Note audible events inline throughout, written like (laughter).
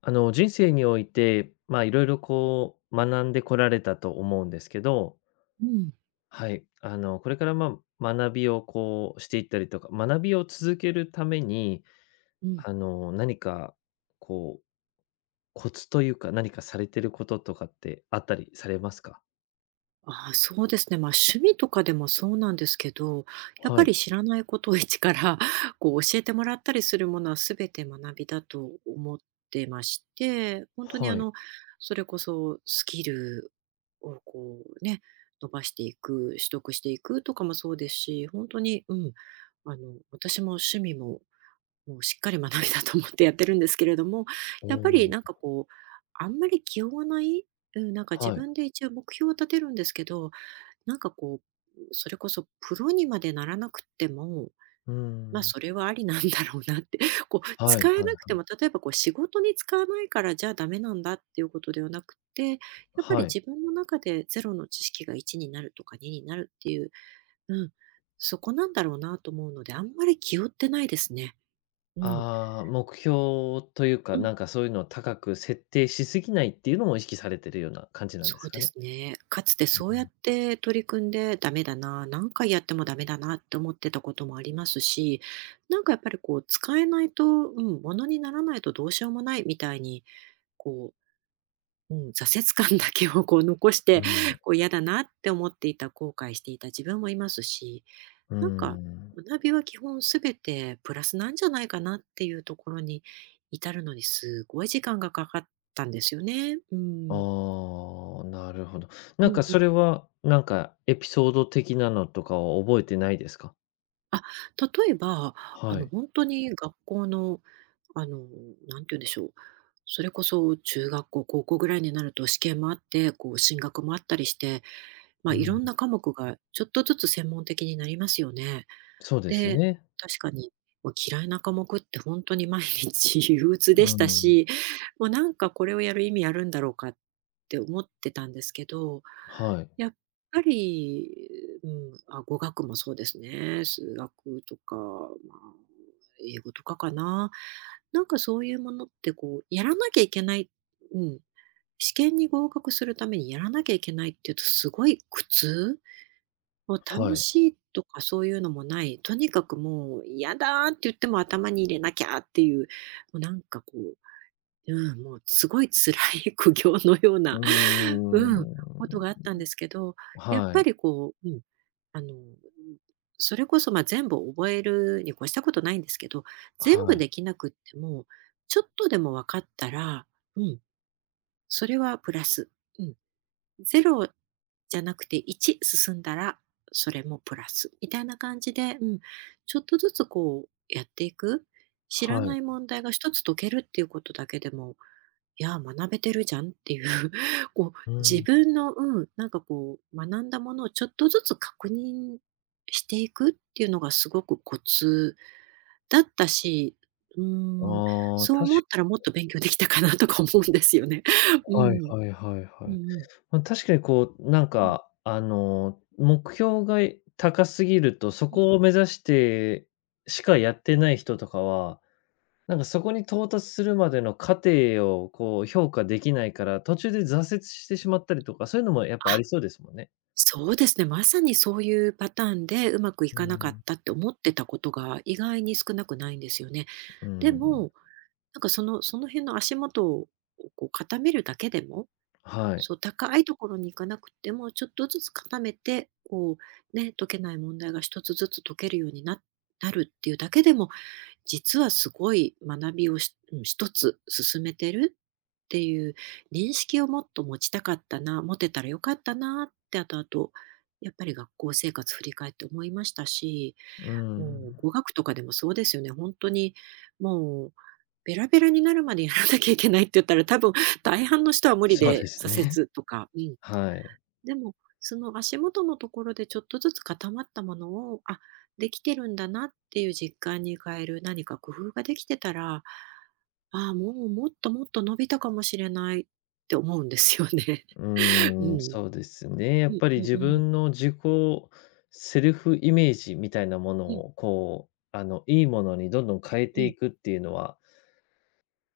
人生において、いろいろ学んでこられたと思うんですけど、うん、はい。これから、学びをしていったりとか、学びを続けるために、うん。何か、こう、コツというか、何かされてることとかってあったりされますか？ああ、そうですね。趣味とかでもそうなんですけど、やっはぱい。り知らないことを一から、教えてもらったりするものは全て学びだと思ってまして、本当に、はい。それこそスキルを、伸ばしていく、取得していくとかもそうですし、本当に、私も趣味ももうしっかり学びだと思ってやってるんですけれども、おやっぱりお、なんかこう、あんまり気負わない。うん、なんか自はい。分で一応目標を立てるんですけど、それこそプロにまでならなくっても、うーまあん。それはありなんだろうなって、(laughs) こうはい使えはいなくても、例えばこう仕事に使わないからじゃあダメなんだっていうことではなくて、やっぱりはい。自分の中でゼロの知識が1になるとか2になるっていう、うん、そこなんだろうなと思うので、あんまり気負ってないですね。うん。ああ、目標といううか、んなんかそういうのを高く設定しすぎないっていうのも意識されてるような感じなんそですうかでね？すね。かつてうそうやん。って取り組んでダメだな、何回やってもダメだなって思ってたこともありますし、なんかやっぱりこう使えないと、うん、ものにならないとどうしようもないみたいに、こう、うん、挫折感だけをこう残しうて、ん、(laughs) こう嫌だなって思っていた、後悔していた自分もいますし、うなんかん。学びは基本すべてプラスなんじゃないかなっていうところに至るのにすごい時間がかかったんですよね。うん。ああ、なるほど。うなんんかうそんれは、なんかエピソード的なのとかは覚えてないですか？あ、例えば、はい。本当に学校の、あの、何て言うんでしょう、それこそ中学校、高校ぐらいになると試験もあって、こう進学もあったりして、まうあ、いろん、んな科目がちょっとずつ専門的になりますよね。そうですで、ね。確かに、もう嫌いな科目って本当に毎日 (laughs) 憂鬱うでしたん。し、もうなんかこれをやる意味あるんだろうかって思ってたんですけど、はい、やっぱり、あ、語学もそうですね。数学とか、まあ、英語とかかな。なんかそういうものってこう、やらなきゃいけない、うん、試験に合格するためにやらなきゃいけないっていうとすごい苦痛。もうは楽い。しいとかそういうのもない。とにかくもう嫌だーって言っても頭に入れなきゃっていう、もうなんかこううん、もうすごい辛い (laughs) 苦行のよううな、ーうん、ことがあっん。たんですけど、やっはぱい、りこう、うん、あの、それこそ、ま、全部覚えるに越したことないんですけど、全部はい、できなくっても、ちょっとでも分かったら、うん、それはプラス。うん、ゼロじゃなくて1進んだら、それもプラスみたいな感じで、ちょっとずつこうやっていく。知らはない。い問題が一つ解けるっていうことだけでも、いや、学べてるじゃんっていう、(laughs) こう、う自ん。分の、学んだものをちょっとずつ確認していくっていうのがすごくコツだったし、うーん、ああ、そうた思しったらもっと勉強できたかなとか思うんですよね。(laughs) うはいん。はいはいうんはうい。ん。まあ、確かになんうん、か、目標が高すぎると、そうん。こを目指してしかやってない人とかは、なんかそこに到達するまでの過程をこう評価できないから、途中で挫折してしまったりとか、そういうのもやっぱああ、りそうですもんね。そうですね。まさにそういうパターンでうまくいうかなかっん、たって思ってたことが意外に少なくないんですよね。うでん、も、なんかその辺の足元をこう固めるだけでも、はい。そう、高いところに行かなくても、ちょっとずつ固めて、こうね、解けない問題が一つずつ解けるようにななるっていうだけでも、実はすごい学びをし、一つ進めてるっていう認識をもっと持ちたかったな、持てたらよかったなって、あとあとやっぱり学校生活振り返って思いましたし、うもうん、語学とかでもそうですよね。本当にもうベラベラになるまでやらなきゃいけないって言ったら、多分大半の人は無理そうでです挫ね。折とか、うん。はい。でも、その足元のところでちょっとずつ固まったものを、あ、できてるんだなっていう実感に変える何か工夫ができてたら、ああ、もうもっともっと伸びたかもしれないって思うんですよね。うー (laughs) うん、ん。そうですね。やうっんぱりうん自うん。分の自己セルフイメージみたいなものうんを、こう、いいものにどんどん変えうてん。いくっていうのは、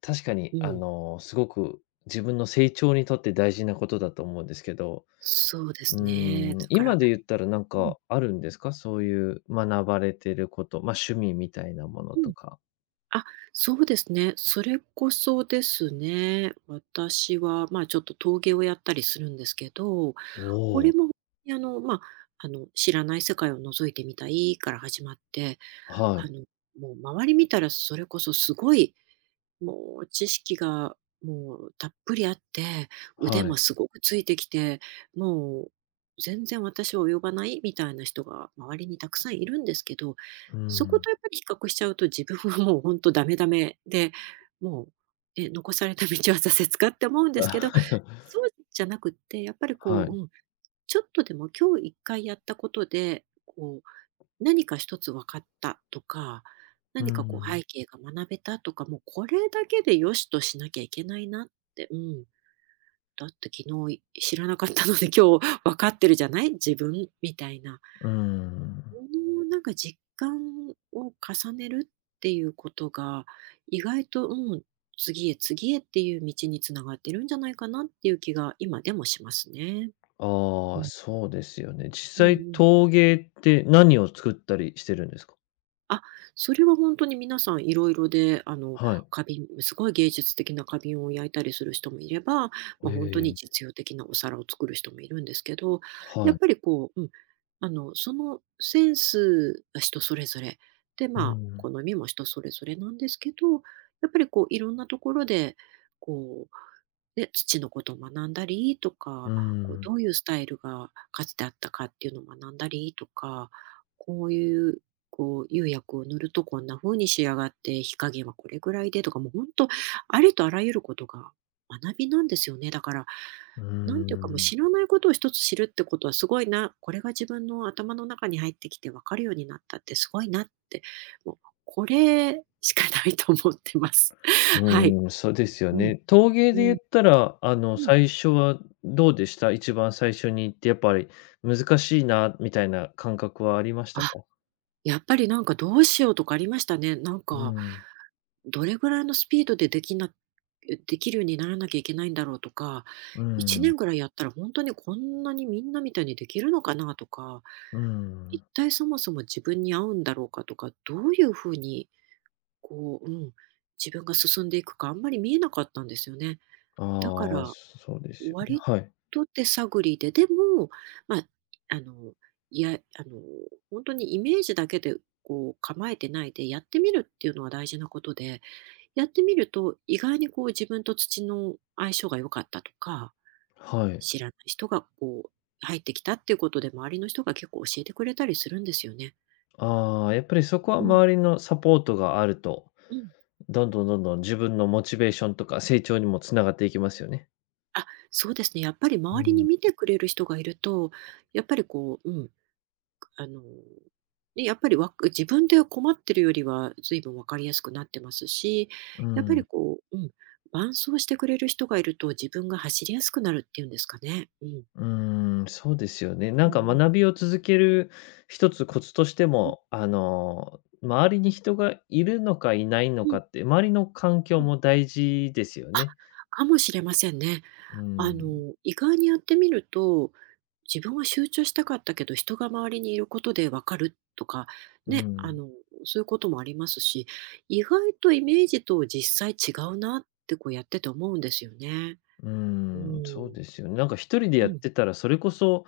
確かうにん。すごく自分の成長にとって大事なことだと思うんですけど、そうでうすね。ーだん、から今で言ったらなんうん、かあるんですか？そういう学ばれてること、ま、趣味みたいなものうん。とか。あ、そうですね。それこそですね、私は、まあ、ちょっと陶芸をやったりするんですけど、おこれお。も、あの、まあ、知らない世界を覗いてみたいから始まって、はあい、の、もう周り見たらそれこそすごいもう知識がもうたっぷりあって、腕はもい、すごくついてきて、もう全然私は及ばないみたいな人が周りにたくさんいるんですけど、うそこん。とやっぱり比較しちゃうと自分はもう本当ダメダメで、もう、え、残された道は挫折かって思うんですけど、(laughs) そうじゃなくって、やっぱりこはう、い。うん、ちょっとでも今日1回やったことで、こう何か一つ分かったとか、う何かこうん、背景が学べたとか、もうこれだけでよしとしなきゃいけないなって、うん。だって昨日知らなかったので今日分かってるじゃない、自分みたいな。うん。このなんか実感を重ねるっていうことが、意外と、次へ次へっていう道に繋がってるんじゃないかなっていう気が今でもしますね。あうあ、ん。そうですよね。実うんう際ん。陶芸って何を作ったりしてるんですか？あ、それは本当に皆さんいろいろで、はい。花瓶、すごい芸術的な花瓶を焼いたりする人もいれば、へ本当え、に実用的なお皿を作る人もいるんですけど、やはっい。ぱりこう、うん、あの、そのセンスは人それぞれ、で、うまあ、好ん、みも人それぞれなんですけど、やっぱりこういろんなところで、こ土のことを学んだりとうか、こうどん、ういうスタイルがかつてあったかっていうのを学んだりとか、こういうこう釉薬を塗るとこんな風に仕上がって、火加減はこれぐらいでとか、もうほんと、ありとあらゆることが学びなんですよね。だから、うなんていうか、もうん。知らないことを一つ知るってことはすごいな、これが自分の頭の中に入ってきて分かるようになったってすごいなって、もうこれしかないと思ってます。(laughs) はい。うーん、そうですようん、ね。陶芸うで言ん、ったら、うん。最初はどうでした？一番最初に行ってやっぱり難しいなみたいな感覚はありましたあ、か？やっぱりなんかどうしようとかありましたね。なんうかん、どれぐらいのスピードでできなできるようにならなきゃいけないんだろうとか、う1ん、年ぐらいやったら本当にこんなにみんなみたいにできるのかなとか、う一ん。体そもそも自分に合うんだろうかとか、どういうふうにこう、うん、自分が進んでいくかあんまり見えなかったんですよね。だかああ、ら、そうですよね。割はい、と手探りで、でも、まあ、あの、いや、あの、本当にイメージだけでこう構えてないでやってみるっていうのは大事なことで、やってみると、意外にこう自分と土の相性が良かったとか、はい。知らない人がこう入ってきたっていうことで、周りの人が結構教えてくれたりするんですよね。ああ、やっぱりそこはうん、周りのサポートがあると、うん。どんどんどんどん自分のモチベーションとか成長にもつながっていきますよね。あ、そうですね。やっぱりう周りにん、見てくれる人がいると、やっぱりこう、うん、あの、ね、やっぱりわく自分で困ってるよりは随分分かりやすくなってますし、うやっぱん。りこう、うん、伴走してくれる人がいると自分が走りやすくなるっていうんですかね。うん。うーん、そうですよね。うなんんかうん。学びを続ける一つコツとしてうんも、周りに人がいるのかいないのうんかって、周りの環う境ん。も大事ですよあ、ね。かもしれませんね。うあん、の、意外にやってみると、自分は集中したかったけど、人が周りにいることでわかるとか、うね、ん、そういうこともありますし、意外とイメージと実際違うなってこうやってて思うんですよね。ううん、そうーん。ですよね。なんか一人でうやっん。てたら、それこそ、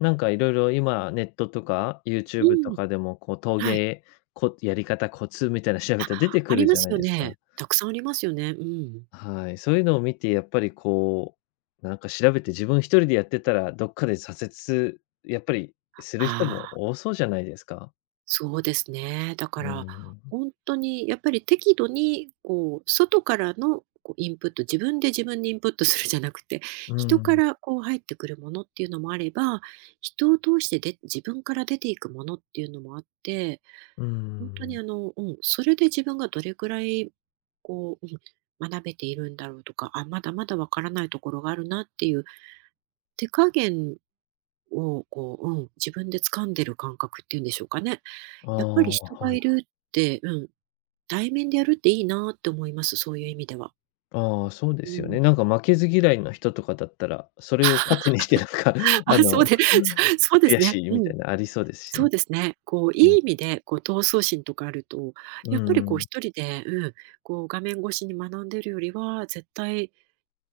なんかいろいろ今ネットとか う YouTube とん。かでも、こう陶はい。芸、こやり方コツみたいなの調べたら出てあくりるまじゃすないよですね。か。たくさんありますよね。うん。はい、そういうのを見てやっぱりなんか調べて自分一人でやってたら、どっかで挫折、やっぱりすある人もあ。多そうじゃないですか。そうですね。だかうら、ん。本当にやっぱり適度にこう、外からのこうインプット、自分で自分にインプットするじゃなくて、う人かん、らこう入ってくるものっていうのもあれば、人を通してで自分から出ていくものっていうのもあって、う本当にん。うん、それで自分がどれくらいこう、うん、学べているんだろうとか、あ、まだまだわからないところがあるなっていう手加減をこう、うん、自分で掴んでる感覚っていうんでしょうかね。ああ、やっぱり人がはいい。るって、うん、対面でやるっていいなって思います、そういう意味では。ああ、そうでうすよん。ね。なんか負けず嫌いな人とかだったら、それを糧にしてなんか、(laughs) (laughs) ああ、その、うで (laughs) そうです悔しね。いうみたん。いなのありそうですしそうね。ですね。こう、うん。いい意味で、こう、闘争心とかあると、うやっぱりこうん。一人で、うん、こう、画面越しに学んでるよりは、絶対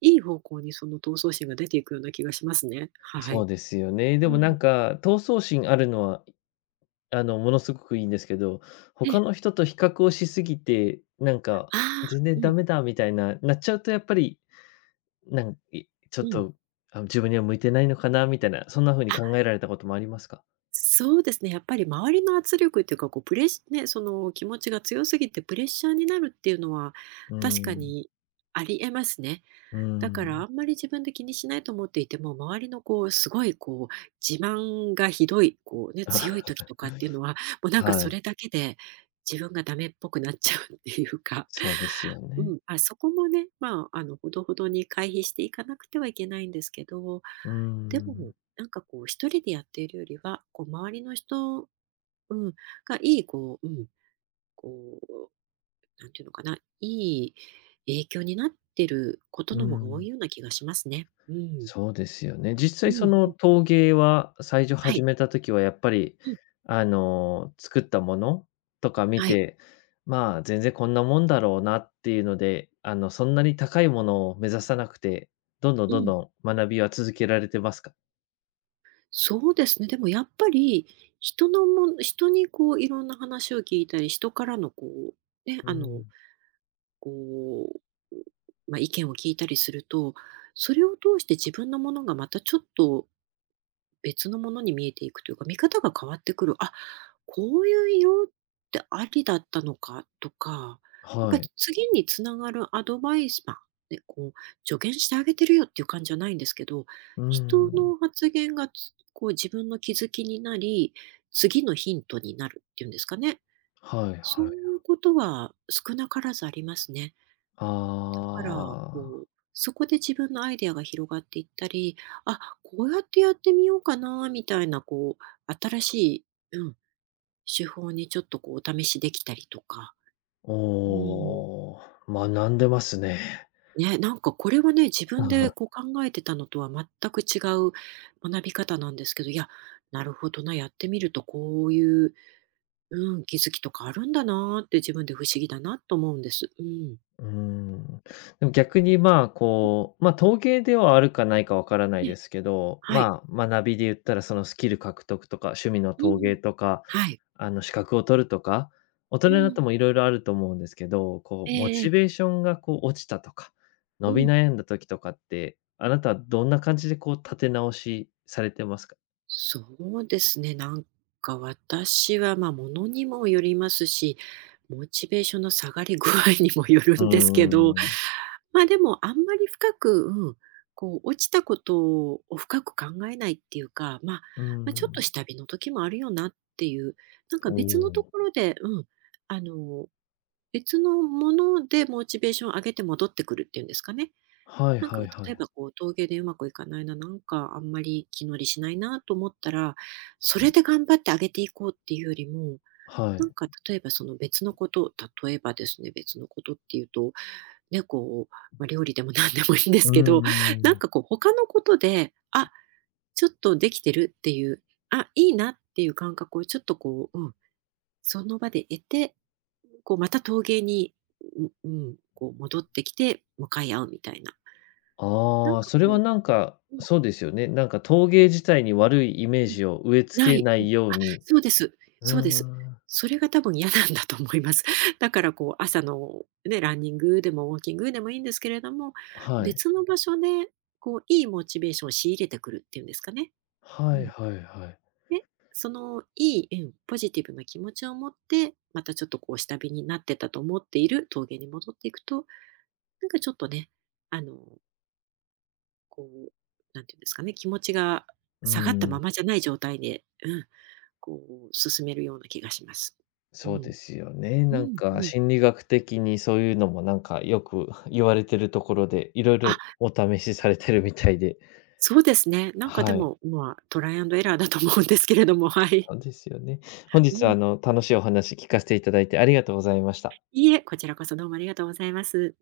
いい方向にその闘争心が出ていくような気がしますね。はそい。うですよね。でうもなん。んか、闘争心あるのはあの、ものすごくいいんですけど、他え、の人と比較をしすぎて、なんか、ああ、全う然ダん、メだみたいな、なっちゃうとやっぱり、なんいちょうっん。と、あ自分には向いてないのかなみたいな、そんな風にあ、考えられたこともありますか？そうですね、やっぱり周りの圧力っていうか、こうプレッシね、その気持ちが強すぎてプレッシャーになるっていうのはうー確かん、にありえますね。うーだからん。あんまり自分で気にしないと思っていても、周りのこう、すごいこう、自慢がひどい、こうね、強い時 (laughs) とかっていうのは、もうなんかはそれい、だけで自分がダメっぽくなっちゃうっていうか、そうですようね。ん、まあそこもね、まあ、ほどほどに回避していかなくてはいけないんですけど、うーでも、ん、なんかこう一人でやっているよりは、こう周りの人、うん、がいいこう、うん、こう、なんていうのかな、いい影響になってるこうとーの方が多ん。いような気がしますね。うん。そうですよね。実う際そんのうん。陶芸は、最初は始い。めた時はやっぱり、うん。作ったものとか見はい。て、まあ、全然こんなもんだろうなっていうので、そんなに高いものを目指さなくて、どんどんうどんん。どん学びは続けられてますか？そうですね。でもやっぱり、人のもん人にこういろんな話を聞いたり、人からのこう、ね、うん。こう、まあ、意見を聞いたりすると、それを通して自分のものがまたちょっと別のものに見えていくというか、見方が変わってくる。あ、こういう色ってありだったのかとか、やっぱはりい。次につながるアドバイス、まあ、ね、こう助言してあげてるよっていう感じじゃないんですけど、う人ん。の発言がつこう自分の気づきになり、次のヒントになるっていうんですかね。はいそうはい。いうことは少なからずありますね。から、こああ、う、そこで自分のアイデアが広がっていったり、あ、こうやってやってみようかなみたいな、こう、新しい、うん、手法にちょっとこう、お試しできたりとか。うん。おお、学んでますね。ね、なんかこれはね、自分で (laughs) こう考えてたのとは全く違う学び方なんですけど、いや、なるほどな、やってみるとこういう、うん、気づきとかあるんだなーって自分で不思議だなと思うんです。うん。うーん。でも逆にまあ、うん、こう、ま、陶芸ではあるかないかわからなえいえ、ですけど、はい。まあ、学びで言ったらそのスキル獲得とか、趣味のう陶ん。芸とか、はい。あの資格を取るとか、大人うんにはなっいうてんもいろいろあると思うんですけど、こえうモチえ。ベーションがこう落ちたとか、う伸びん。悩んだ時とかって、あなたはどんな感じでこう立て直しされてますか？そうですね。なんか私は、まあ、ものにもよりますし、モチベーションの下がり具合にもよるうんですけーど、ん。ま、でもあんまり深く、うん、こう落ちたことを深く考えないっていうか、まあうーまあ、ちょっとん。下火の時もあるよなっていう、なんかお別のとお。ころで、うん、あの、別のものでモチベーションを上げて戻ってくるっていうんですかね。はいなんはかいは例えい。ばこう陶芸でうまくいかないな、なんかあんまり気乗りしないなと思ったら、それで頑張って上げていこうっていうよりも、はなんい。か例えばその別のこと、例えばですね、別のことっていうと、ね、こう、まあ、料理でも何でもいいんですうけーど、なんん。かこう他のことで、あ、ちょっとできてるっていう、あ、いいなっていう感覚をちょっとこう、うん、その場で得て、こうまた陶芸に、うんうん、こう戻ってきて向かい合うみたいな。なんああ、かそれはこなんか、ううんうん。そうですよね。なんか陶芸自体に悪いイメージを植え付なけい、なうん。いようあ、に。そうです。うそうでーす。ん、それが多分嫌なんだと思います。(laughs) だからこう朝のね、ランニングでもウォーキングでもいいんですけれども、はい。別の場所でこういいモチベーションを仕入れてくるっていうんですかね。うはいん。はいはい。で、そのいい、うん、ポジティブな気持ちを持って、またちょっとこう下火になってたと思っている峠に戻っていくと、なんかちょっとね、あの、こう、なんていうんですかね、気持ちがうー下がったまん、まじゃない状態で、うん、こう、進めるような気がします。うそうでん。すよね。うなんんうかん。心理学的にそういうのもなんかよく (laughs) 言われてるところで、いろいあ、ろお試しされてるみたいで。そうですね。なんかではい、も、まあ、トライアンドエラーだと思うんですけれども、はい。そうですよね。本日うはん。楽しいお話聞かせていただいてありがとうございました。いいえ、こちらこそどうもありがとうございます。